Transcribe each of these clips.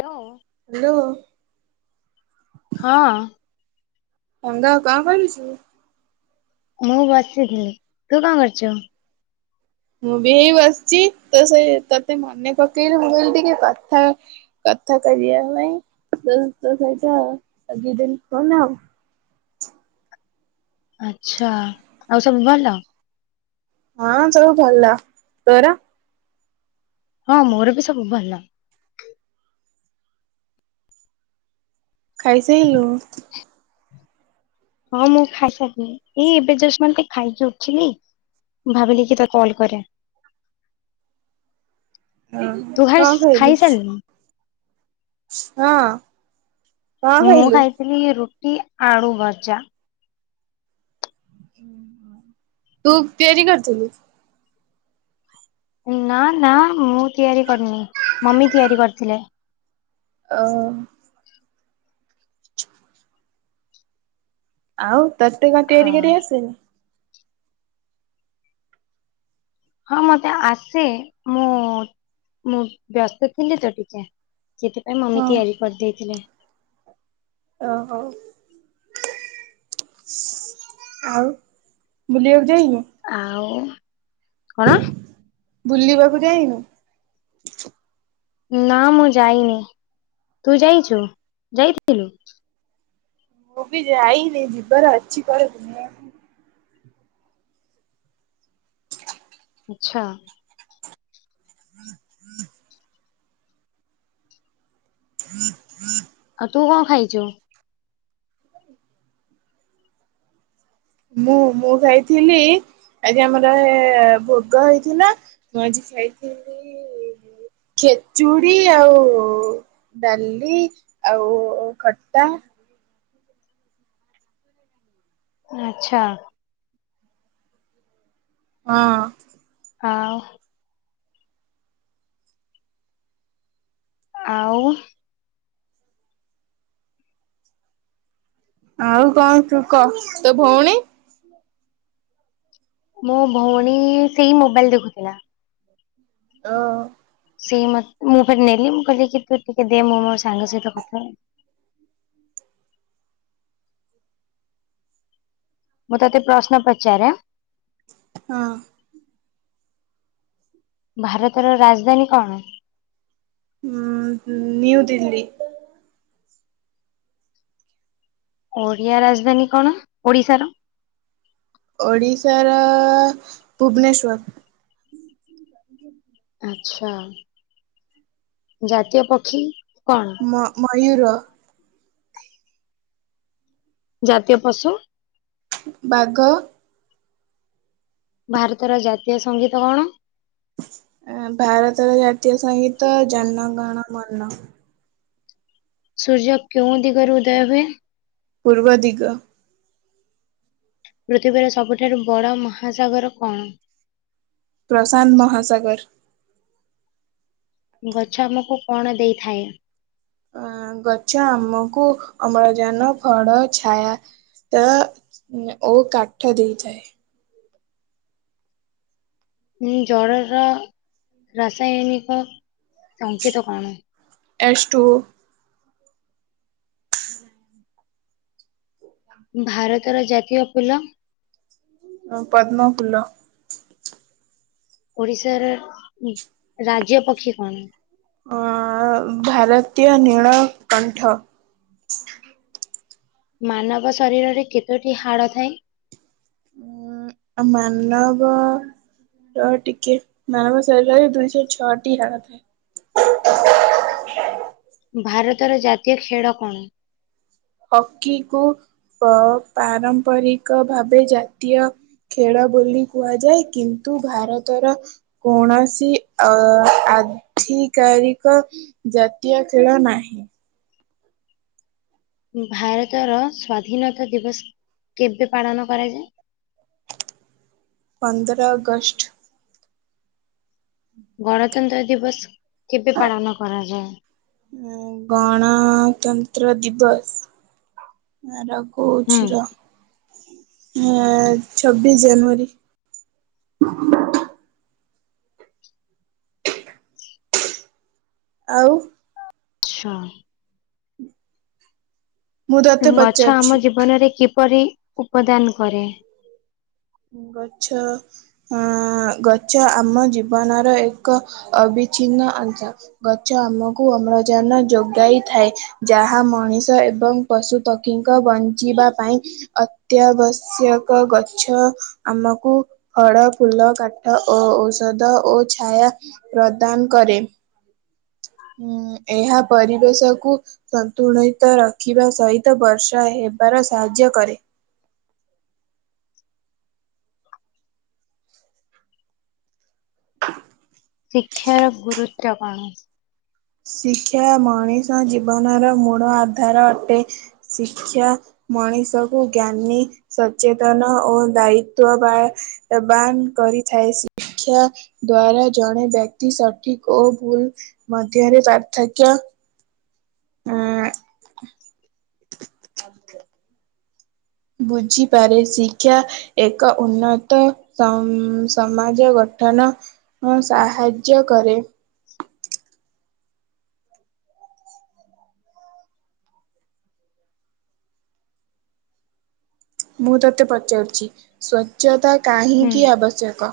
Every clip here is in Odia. ହ୍ୟାଲୋ। ହ୍ୟାଲୋ। ହଁ। [unintelligible] କଣ କରୁଛୁ? ମୁଁ ବସିଥିଲି, ତୁ କଣ କରୁଛୁ? ମୁଁ ବି ହେଇ ବସିଛି, ତ ସେ ତତେ ମନେ ପକେଇଲେ ମୁଁ କହିଲି ଟିକେ କଥା କଥା କରିଆ ପାଇଁ ତୋ ସହିତ ଦିନ ଆଉ [unintelligible] ଆଛା ଆଉ ସବୁ ଭଲ? ହଁ ସବୁ ଭଲ, ତୋର? ହଁ ମୋର ବି ସବୁ ଭଲ। ଖାଇସାଇଲୁଣୁ? ହଁ ମୁଁ ଖାଇସାରିନି ଏଇ ଏବେ ଜଷ୍ଟ ଏମିତି ଖାଇକି ଉଠିଲି। ଭାବିଲି କି ତାକୁ କଲ କରେ। ହଁ ତୁ କଣ [unintelligible] ଖାଇଲୁ? ଖାଇ ସାରିଲୁଣି? ହଁ। କଣ ମୁଁ ଖାଇଲୁ? ଖାଇଥିଲି ରୁଟି, ଆଳୁ ଭଜା। ତୁ ତିଆରି କରିଥିଲୁ? ନା ନା ମୁଁ ତିଆରି କରିନି ମମି ତିଆରି କରିଥିଲେ। ଓ। ଆଉ ତତେ କଣ ହଁ। ତିଆରି କରି ଆସେନି? ହଁ ମତେ ଆସେ। ମୁଁ ମୁଁ ବ୍ୟସ୍ତ ଥିଲି ତ ଟିକେ, ସେଥିପାଇଁ ମମି ହଁ ତିଆରି କରିଦେଇଥିଲେ। ଓ ହୋ। ଆଉ ବୁଲିବାକୁ ଯାଇନୁ? ଆଉ କଣ? ବୁଲିବାକୁ ଯାଇନୁ? ନା ମୁଁ ଯାଇନି, ତୁ ଯାଇଛୁ ଯାଇଥିଲୁ? ମୁଁ ବି ଯାଇନି ଯିବାର ଅଛିି କୁଆଡ଼େ ବୁଲିବାକୁ ଆଛା। ହଁ ହଠ [unintelligible] ଆଉ ତୁ କଣ ଖାଇଛୁ? ମୁଁ ମୁଁ ଖାଇଥିଲି ଆଜି ଆମର ଭୋଗ ହେଇଥିଲା, ମୁଁ ଆଜି ଖାଇଥିଲି ଖେଚୁଡି ଆଉ ଡାଲି ଆଉ ଖଟା। ଆଚ୍ଛା। ହଁ। ହଁ। ଆଉ। ଆଉ କଣ ତୁ କହ ତୋ ଭଉଣୀ? ମୋ ଭଉଣୀ ସେଇ ମୋବାଇଲ ଦେଖୁଥିଲା। ଓ। ସେଇ ମତେ ମୁଁ ଫରେ ନେଲି ମୁଁ କହିଲି କି ତୁ ଟିକେ ଦେ ମୁଁ ମୋ ସାଙ୍ଗ ସହିତ କଥା ହ ମୁଁ ତୋତେ ପ୍ରଶ୍ନ ପଚାରେ। ହଁ। ଭାରତର ରାଜଧାନୀ କଣ? ହୁଁ ନ୍ୟୁ୍ୟୁ ଦିଲ୍ଲୀ। ଓଡ଼ିଆ ରାଜଧାନୀ କଣ ଓଡିଶାର? ଓଡ଼ିଶାର ଭୁବନେଶ୍ଵର। ଆଚ୍ଛା ଜାତୀୟ ପକ୍ଷୀ। କଣ ମ-ମୟୂର। ଜାତୀୟ ପଶୁ? ବାଗ। ଭାରତର ଜାତୀୟ ସଙ୍ଗୀତ କଣ? ଏ ଭାରତର ଜାତୀୟ ସଂଙ୍ଗୀତ ଜନଗଣ ମନ। ସୂର୍ଯ କେଉଁ ଦିଗର ଉଦୟ ହୁଏ? ପୂର୍ବ ଦିଗ। ପୃଥିବୀର ସବୁଠାରୁ ବଡ଼ ମହାସାଗର କଣ? ପ୍ରଶାନ୍ତ ମହାସାଗର। ଗଛ ଆମକୁ କଣ ଦେଇଥାଏ? ଅ ଗଛ ଆମକୁ ଅମ୍ଳଜାନ, ଫଳ, ଛାୟା ତା ଓ କାଠ ଦେଇଥାଏ। ଉଁ ଜଳର ରାସାୟନିକ ସଙ୍କେତ କଣ? H two. ଭାରତର ଜାତୀୟ ଫୁଲ? ହଁ ପଦ୍ମ ଫୁଲ। ଓଡିଶାର ରାଜ୍ୟ ପକ୍ଷୀ କଣ? ଅ ଭାରତୀୟ ନୀଳକଣ୍ଠ। ମାନବ ଶରୀରରେ କେତୋଟି ହାଡ଼ ଥାଏ? ଉଁ ମାନବ ର ଟିକେ ମାନବ ଶରୀର ଦୁଇଶହ ଛଅଟି ହାଡ଼ ଥାଏ। ଭାରତର ଜାତୀୟ ଖେଳ କଣ? ହକି କୁ ପ ପାରମ୍ପରିକ ଭାବେ ଜାତୀୟ ଖେଳ ବୋଲି କୁହାଯାଏ, କିନ୍ତୁ ଭାରତର କୌଣସି ଅ ଆ ଆଧିକାରିକ ଜାତୀୟ ଖେଳ ନାହିଁ। ଭାରତର ସ୍ୱାଧୀନତା ଦିବସ କେବେ ପାଳନ କରାଯାଏ? [unintelligible] ପନ୍ଦର ଅଗଷ୍ଟ। ଗଣତନ୍ତ୍ର ଦିବସ କେବେ ପାଳନ କରାଯାଏ? ଉଁ ଗଣତନ୍ତ୍ର ଦିବସ ଆର ହୁଁ କହୁଛି ରହ। ଆ ଛବିଶ ଜାନୁଆରୀ। ଆଉ। ଆଚ୍ଛା। ମୁଁ ତତେ ଗଛ ଆମ ପଚାରୁଛି ଜୀବନରେ କିପରି ଉପଦାନ କରେ? ଗଛ ଅ ଗଛ ଆମ ଜୀବନର ଏକ ଅଭି ବିଛିନ୍ନ ଅଂଶ ଗଛ ଆମକୁ ଅମ୍ଳଜାନ ଯୋଗାଇଥାଏ ଯାହା ମଣିଷ ଏବଂ ପଶୁପକ୍ଷୀଙ୍କ ବଞ୍ଚିବା ପାଇଁ ଅତ୍ୟାବଶ୍ୟକ ଗଛ। ଆମକୁ ଫଳ ଫୁଲ କାଠ ଓ-ଔଷଧ ଓ ଛାୟା ପ୍ରଦାନ କରେ। ଉଁ ଏହା ପରିବେଶ କୁ ସନ୍ତୁଳିତ ରଖିବା ସହିତ ବର୍ଷା ହେ ହେବାର ସାହାଯ୍ୟ କରେ। [unintelligible] ଶିକ୍ଷାର ଗୁରୁତ୍ୱ କଣ? ଶିକ୍ଷା ମଣିଷ ଜୀବନର ମୂଳ ଆଧାର ଅଟେ ଶିକ୍ଷା ମଣିଷକୁ ଜ୍ଞାନୀ ସଚେତନ ଓ ଦାୟିତଵବାନ କରି ଥାଏ ଶିକ୍ଷା ଦ୍ଵାରା ଜଣେ ବ୍ୟକ୍ତି ସଠିକ ଓ ଭୁଲ [inaudible] ପାର୍ଥକ୍ୟ। ହଁ। ଆଉତ ବୁଝିପାରେ ଶିକ୍ଷା ଏକ ଉନ୍ନତ ଉ ସମାଜ ଗଠ ଗଠନ ସାହାଯ୍ୟ କରେ। ମୁଁ ତୋତେ ପଚାରୁଛି ସ୍ୱଚ୍ଛତା ହୁଁ କାହିଁକି ଆବଶ୍ୟକ?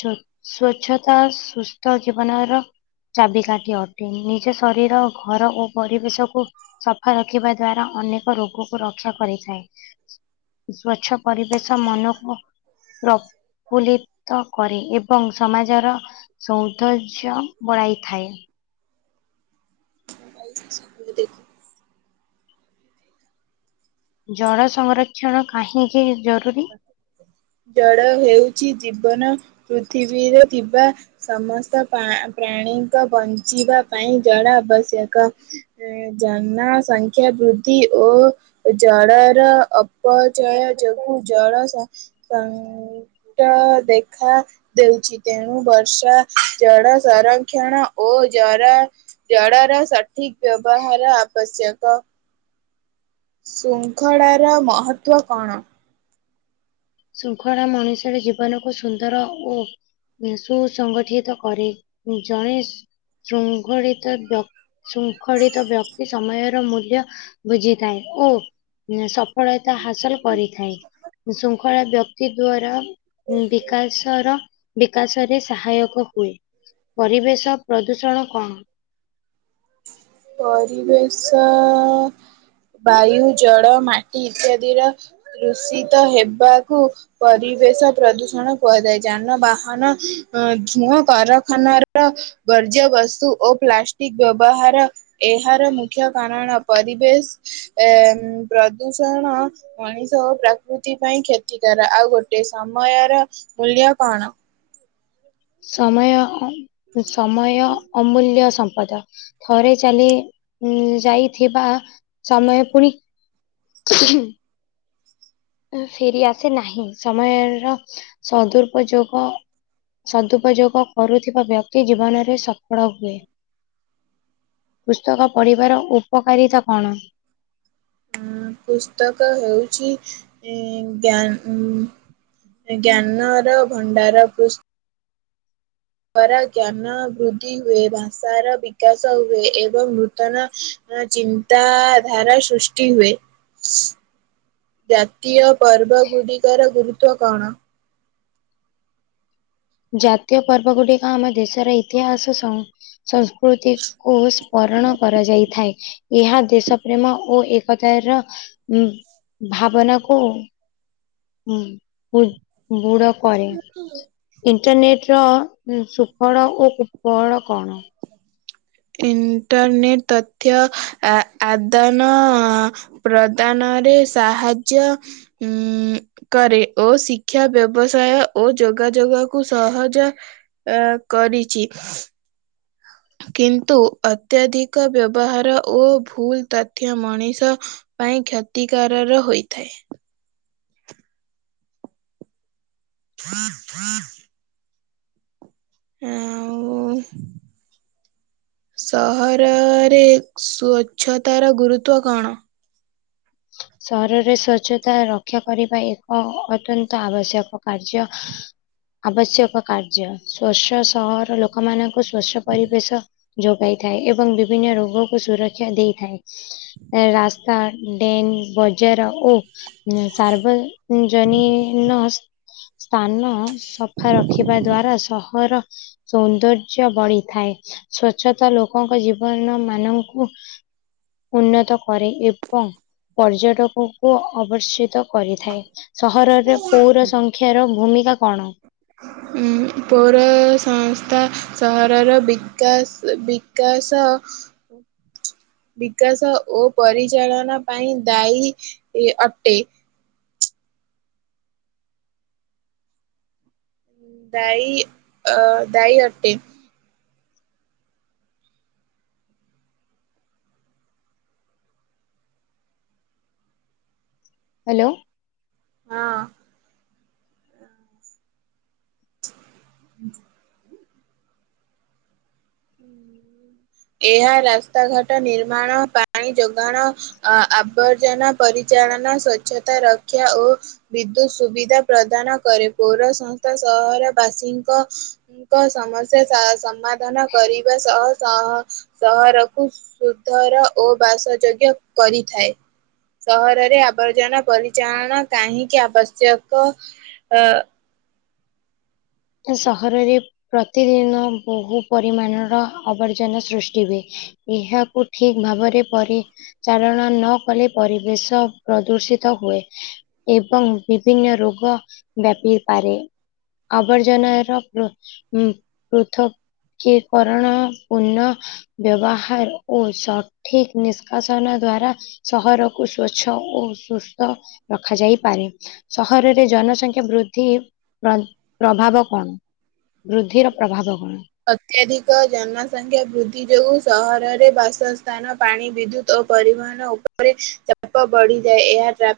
ସ୍ଵଚ୍ଛତା ସୁସ୍ଥ ଜୀବନର ଚାବିକାଠି ଅଟେ ନିଜ ଶରୀର ଘର ଓ ପରିବେଶକୁୁ ସଫା ରଖିବା ଦ୍ଵାରା ଅନେକ ରୋଗକୁ ରକ୍ଷା କରିଥାଏ ସ୍ଵଚ୍ଛ ପରିବେଶ ମନକୁ ପ୍ରଫୁଲିତ କରେ ଏବଂ ସମାଜର ସୌନ୍ଦର୍ଯ୍ୟ ବଢାଇଥାଏ। ଜଳ ସଂରକ୍ଷଣ କାହିଁକି ଜରୁରୀ? ଜଡ ହେଉଛି ଜୀବନ ପୃଥିବୀରେ ଥିବା ସମସ୍ତ ପ୍ରାଣି ପ୍ରଣୀଙ୍କ ବଞ୍ଚିବା ପାଇଁ ଜଳ ଆବଶ୍ୟକ ଜନସଂଖ୍ୟା ବୃ ଧି ଓ ଜଳର ଅପଚୟ ଯୋଗୁ ଜଳ ଶଙ୍କଟ ଦେଖା ଦଉଛି ତେଣୁ ବର୍ଷା ଜଳ ସଂରକ୍ଷଣ ଓ ଜର ଜଳର ସଠିକ ବ୍ୟବହାର ଆବଶ୍ୟକ। ଶୃଙ୍ଖଳାର ମହତ୍ବ କଣ? ଶୃଙ୍ଖଳା ମଣିଷର ଜୀବନକୁ ସୁନ୍ଦର ଓ ସୁ ସଂଗଠିତ କରେ ଜଣେ ଶୃଙ୍ଖଳିତ ବ୍ୟକ୍ତି ଶୃଙ୍ଖଳିତ ବ୍ୟକ୍ତି ସମୟର ମୂଲ୍ୟ ବୁଝିଥାଏ ଓ ସଫଳତା ହାସଲ କରିଥାଏ। ଖଳ ବ୍ୟକ୍ତି ଦ୍ଵାରା ବିକାଶର ବିକାଶରେ ସହାୟକ ହୁଏ ପରିବେଶ ପ୍ରଦୂଷଣ କଣ? ପରିବେଶ ବାୟୁ ଜଳ ମାଟି ଇତ୍ୟାଦିର ଦୂଷିତ ହେବାକୁ ପରିବେଶ ପ୍ରଦୂଷଣ କୁହାଯାଏ ଯାନବାହନ ଧୂଅଁ କଖାନାର କାଯ୍ୟ ବସ୍ତୁ ଓ ପ୍ଲାଷ୍ଟିକ ବ୍ୟବହାର ଏହାର ମୁଖ୍ୟ କାରଣ ପରିବେଶଏ ପ୍ରଦୂଷଣ। ମଣିଷ ଓ ପ୍ରକୃତି ପାଇଁ କ୍ଷତିକାର ଆଉ ଗୋଟେ ସମୟର ମୂଲ୍ୟ କଣ? ସମୟ ସମୟ ଅମୂଲ୍ୟ ସମ୍ ଥରେ ଚାଲି ଯାଇଥିବା ସମୟ ପୁଣି [unintelligible] ଫେରି ଆସେ ନାହିଁ ସମୟର ସଦୁପଯୋଗ ସଦୁପଯୋଗ କରୁଥିବା ବ୍ୟକ୍ତି ଜୀବନରେ ସଫଳ ହୁଏ। ପୁସ୍ତକ ପଢ଼ିବାର ଉପକାରିତା କଣ? ଉ ପୁସ୍ତକ ହଉଛି ଜ୍ଞାନ। ଜ୍ଞାନର ଭଣ୍ଡାର ପ ଦଵାରା ଜ୍ଞାନ ବୃଦ୍ଧି ହୁଏ ଭାଷାର ବିକାଶ ହୁଏ ଏବଂ ନୂତନ ଚିନ୍ତାଧାରା ସୃଷ୍ଟି ହୁଏ। ଜାତୀୟ ପର୍ବ ଗୁଡିକର ଗୁରୁତ୍ବ କଣ? ଜାତୀୟ ପର୍ବ ଗୁଡିକ ଆମ ଦେଶର ଇତିହାସ ସଂ ସଂସ୍କୃତି କୁ ସ୍ମରଣ କରାଯାଇଥାଏ। ଏହା ଦେଶ ପ୍ରେମ ଓ ଏକତ ର ଉ ଭାବନାକୁ ହୁଁ, ବୁଡ କରେ, ଇଣ୍ଟରନେଟ ର ଉଁ, ସୁଫଳ ଓ କୁପଳ କଣ? ଇଣ୍ଟରନେଟ୍ ତଥ୍ୟ ଆଦାନ ପ୍ରଦାନ ସାହାଯ୍ୟ କରେ ଓ ଶିକ୍ଷା ବ୍ୟବସାୟ ଓ ଯୋଗ ଯୋଗାଯୋଗକୁ ସହଜ ଅ କରିଛି କିନ୍ତୁ ଅତ୍ୟଧିକ ବ୍ୟବହାର ଓ ଭୁଲ ତଥ୍ୟ ମଣିଷ ପାଇଁ କ୍ଷତିକାରର ହୋଇଥାଏ। ହଁ ହଁ [unintelligible] ଆଉ ସହରରେ ସ୍ୱଚ୍ଛତାର ଗୁରୁତ୍ବ କଣ? ସହରରେ ସ୍ଵଚ୍ଛତା ରକ୍ଷା କରିବା ଏକ ଅତ୍ୟନ୍ତ ଆବଶ୍ୟକ। କାର୍ଯ୍ୟ ଆବଶ୍ୟକ କାର୍ଯ୍ୟ, ସ୍ଵଚ୍ଛ ସହର ଲୋକମାନାନଙ୍କୁ ସ୍ଵଚ୍ଛ ପରିବେଶ ଯୋଗାଇ ଥାଏ। ଏବଂ ବିଭିନ୍ନ ରୋଗକୁ ସୁରକ୍ଷା ଦେଇଥାଏ, ରାସ୍ତା [unintelligible] ବଜାର ଓ ସାର୍ବଜନୀନ ସ୍ଥାନ, ସଫା ରଖିବା ଦ୍ଵାରା ସହର ସୌନ୍ଦର୍ଯ୍ୟ ବଢିଥାଏ ସ୍ଵଚ୍ଛତା ଲୋକଙ୍କ ଜୀବନ ମାନଙ୍କୁ ଉନ୍ନତ କରେ ଏବଂ ପର୍ଯ୍ୟଟକଙ୍କୁ ଅବର୍ଷିତ କରିଥାଏ, ସହରରେ ପୌର ସଂଖ୍ୟାର ଭୂମିକା କଣ? ପୌର ସଂସ୍ଥା ସହରର ବିକାଶ, ବିକାଶ [inaudible] ବିକାଶ ଓ ପରିଚାଳନା ପାଇଁ ଦାୟୀ ଅଟେ। ଦାଇ ଆ ଦାଇ ଅଟେ। ହାଲୋ ହଁ [inaudible] ହୁଁ [inaudible] ଏହା ରାସ୍ତାଘାଟ ନିର୍ମାଣ, ପାଣି ଯୋଗାଣ, ଆବର୍ଜନା ପରିଚାଳନା, ସ୍ୱଚ୍ଛତା ରକ୍ଷା ଓ ବିଦ୍ୟୁତ ସୁବିଧା ପ୍ରଦାନ କରେ, ପୌର ସଂସ୍ଥା ସହର ବାସି ଙ୍କ ସମସ୍ୟା ସମାଧାନ କରିବା ସହ ସହ, ସହରକୁ ସୁଧର ଓ ବାସଯୋଗ୍ୟ କରିଥାଏ। ସହରରେ ଆବର୍ଜନା ପରିଚାଳନା କାହିଁକି ଆବଶ୍ୟକ ଅ ସହରରେ ପ୍ରତିଦିନ ବହୁ ପରିମାଣର ଆବର୍ଜନା ସୃଷ୍ଟି ହୁଏ। ଏହାକୁ ଠିକ୍ ଭାବରେ ପରିଚାଳନା ନ କଲେ ପରିବେଶ ପ୍ରଦୂଷିତ ହୁଏ ଏବଂ ବିଭିନ୍ନ ରୋଗ ବ୍ୟାପିପାରେ। ଆଉ ଆବର୍ଜନା ର ପୃ ପୃଥକ କି କରଣ ପୂର୍ଣ ବ୍ୟବହାର ଓ ସଠିକ୍ ନିଷ୍କାସନ ଦ୍ଵାରା ସହରକୁ ସ୍ଵଚ୍ଛ ଓ ସୁସ୍ଥ ରଖାଯାଇପାରେ ସହରରେ ଜନସଂଖ୍ୟା ବୃଦ୍ଧି ପ୍ରଭାବ କଣ? ବୃଦ୍ଧିର ପ୍ରଭାବ କଣ? ଅତ୍ୟାଧିକ ଜନସଂଖ୍ୟା ବୃଦ୍ଧି ଯୋଗୁଁ ସହରରେ ବାସସ୍ଥାନ ପାଣି ବିଦ୍ୟୁତ୍ ଓ ପରିବହନ ଉପରେ ଚାପ ବଢ଼ିଯାଏ, ଏହା ଟ୍ରାଫି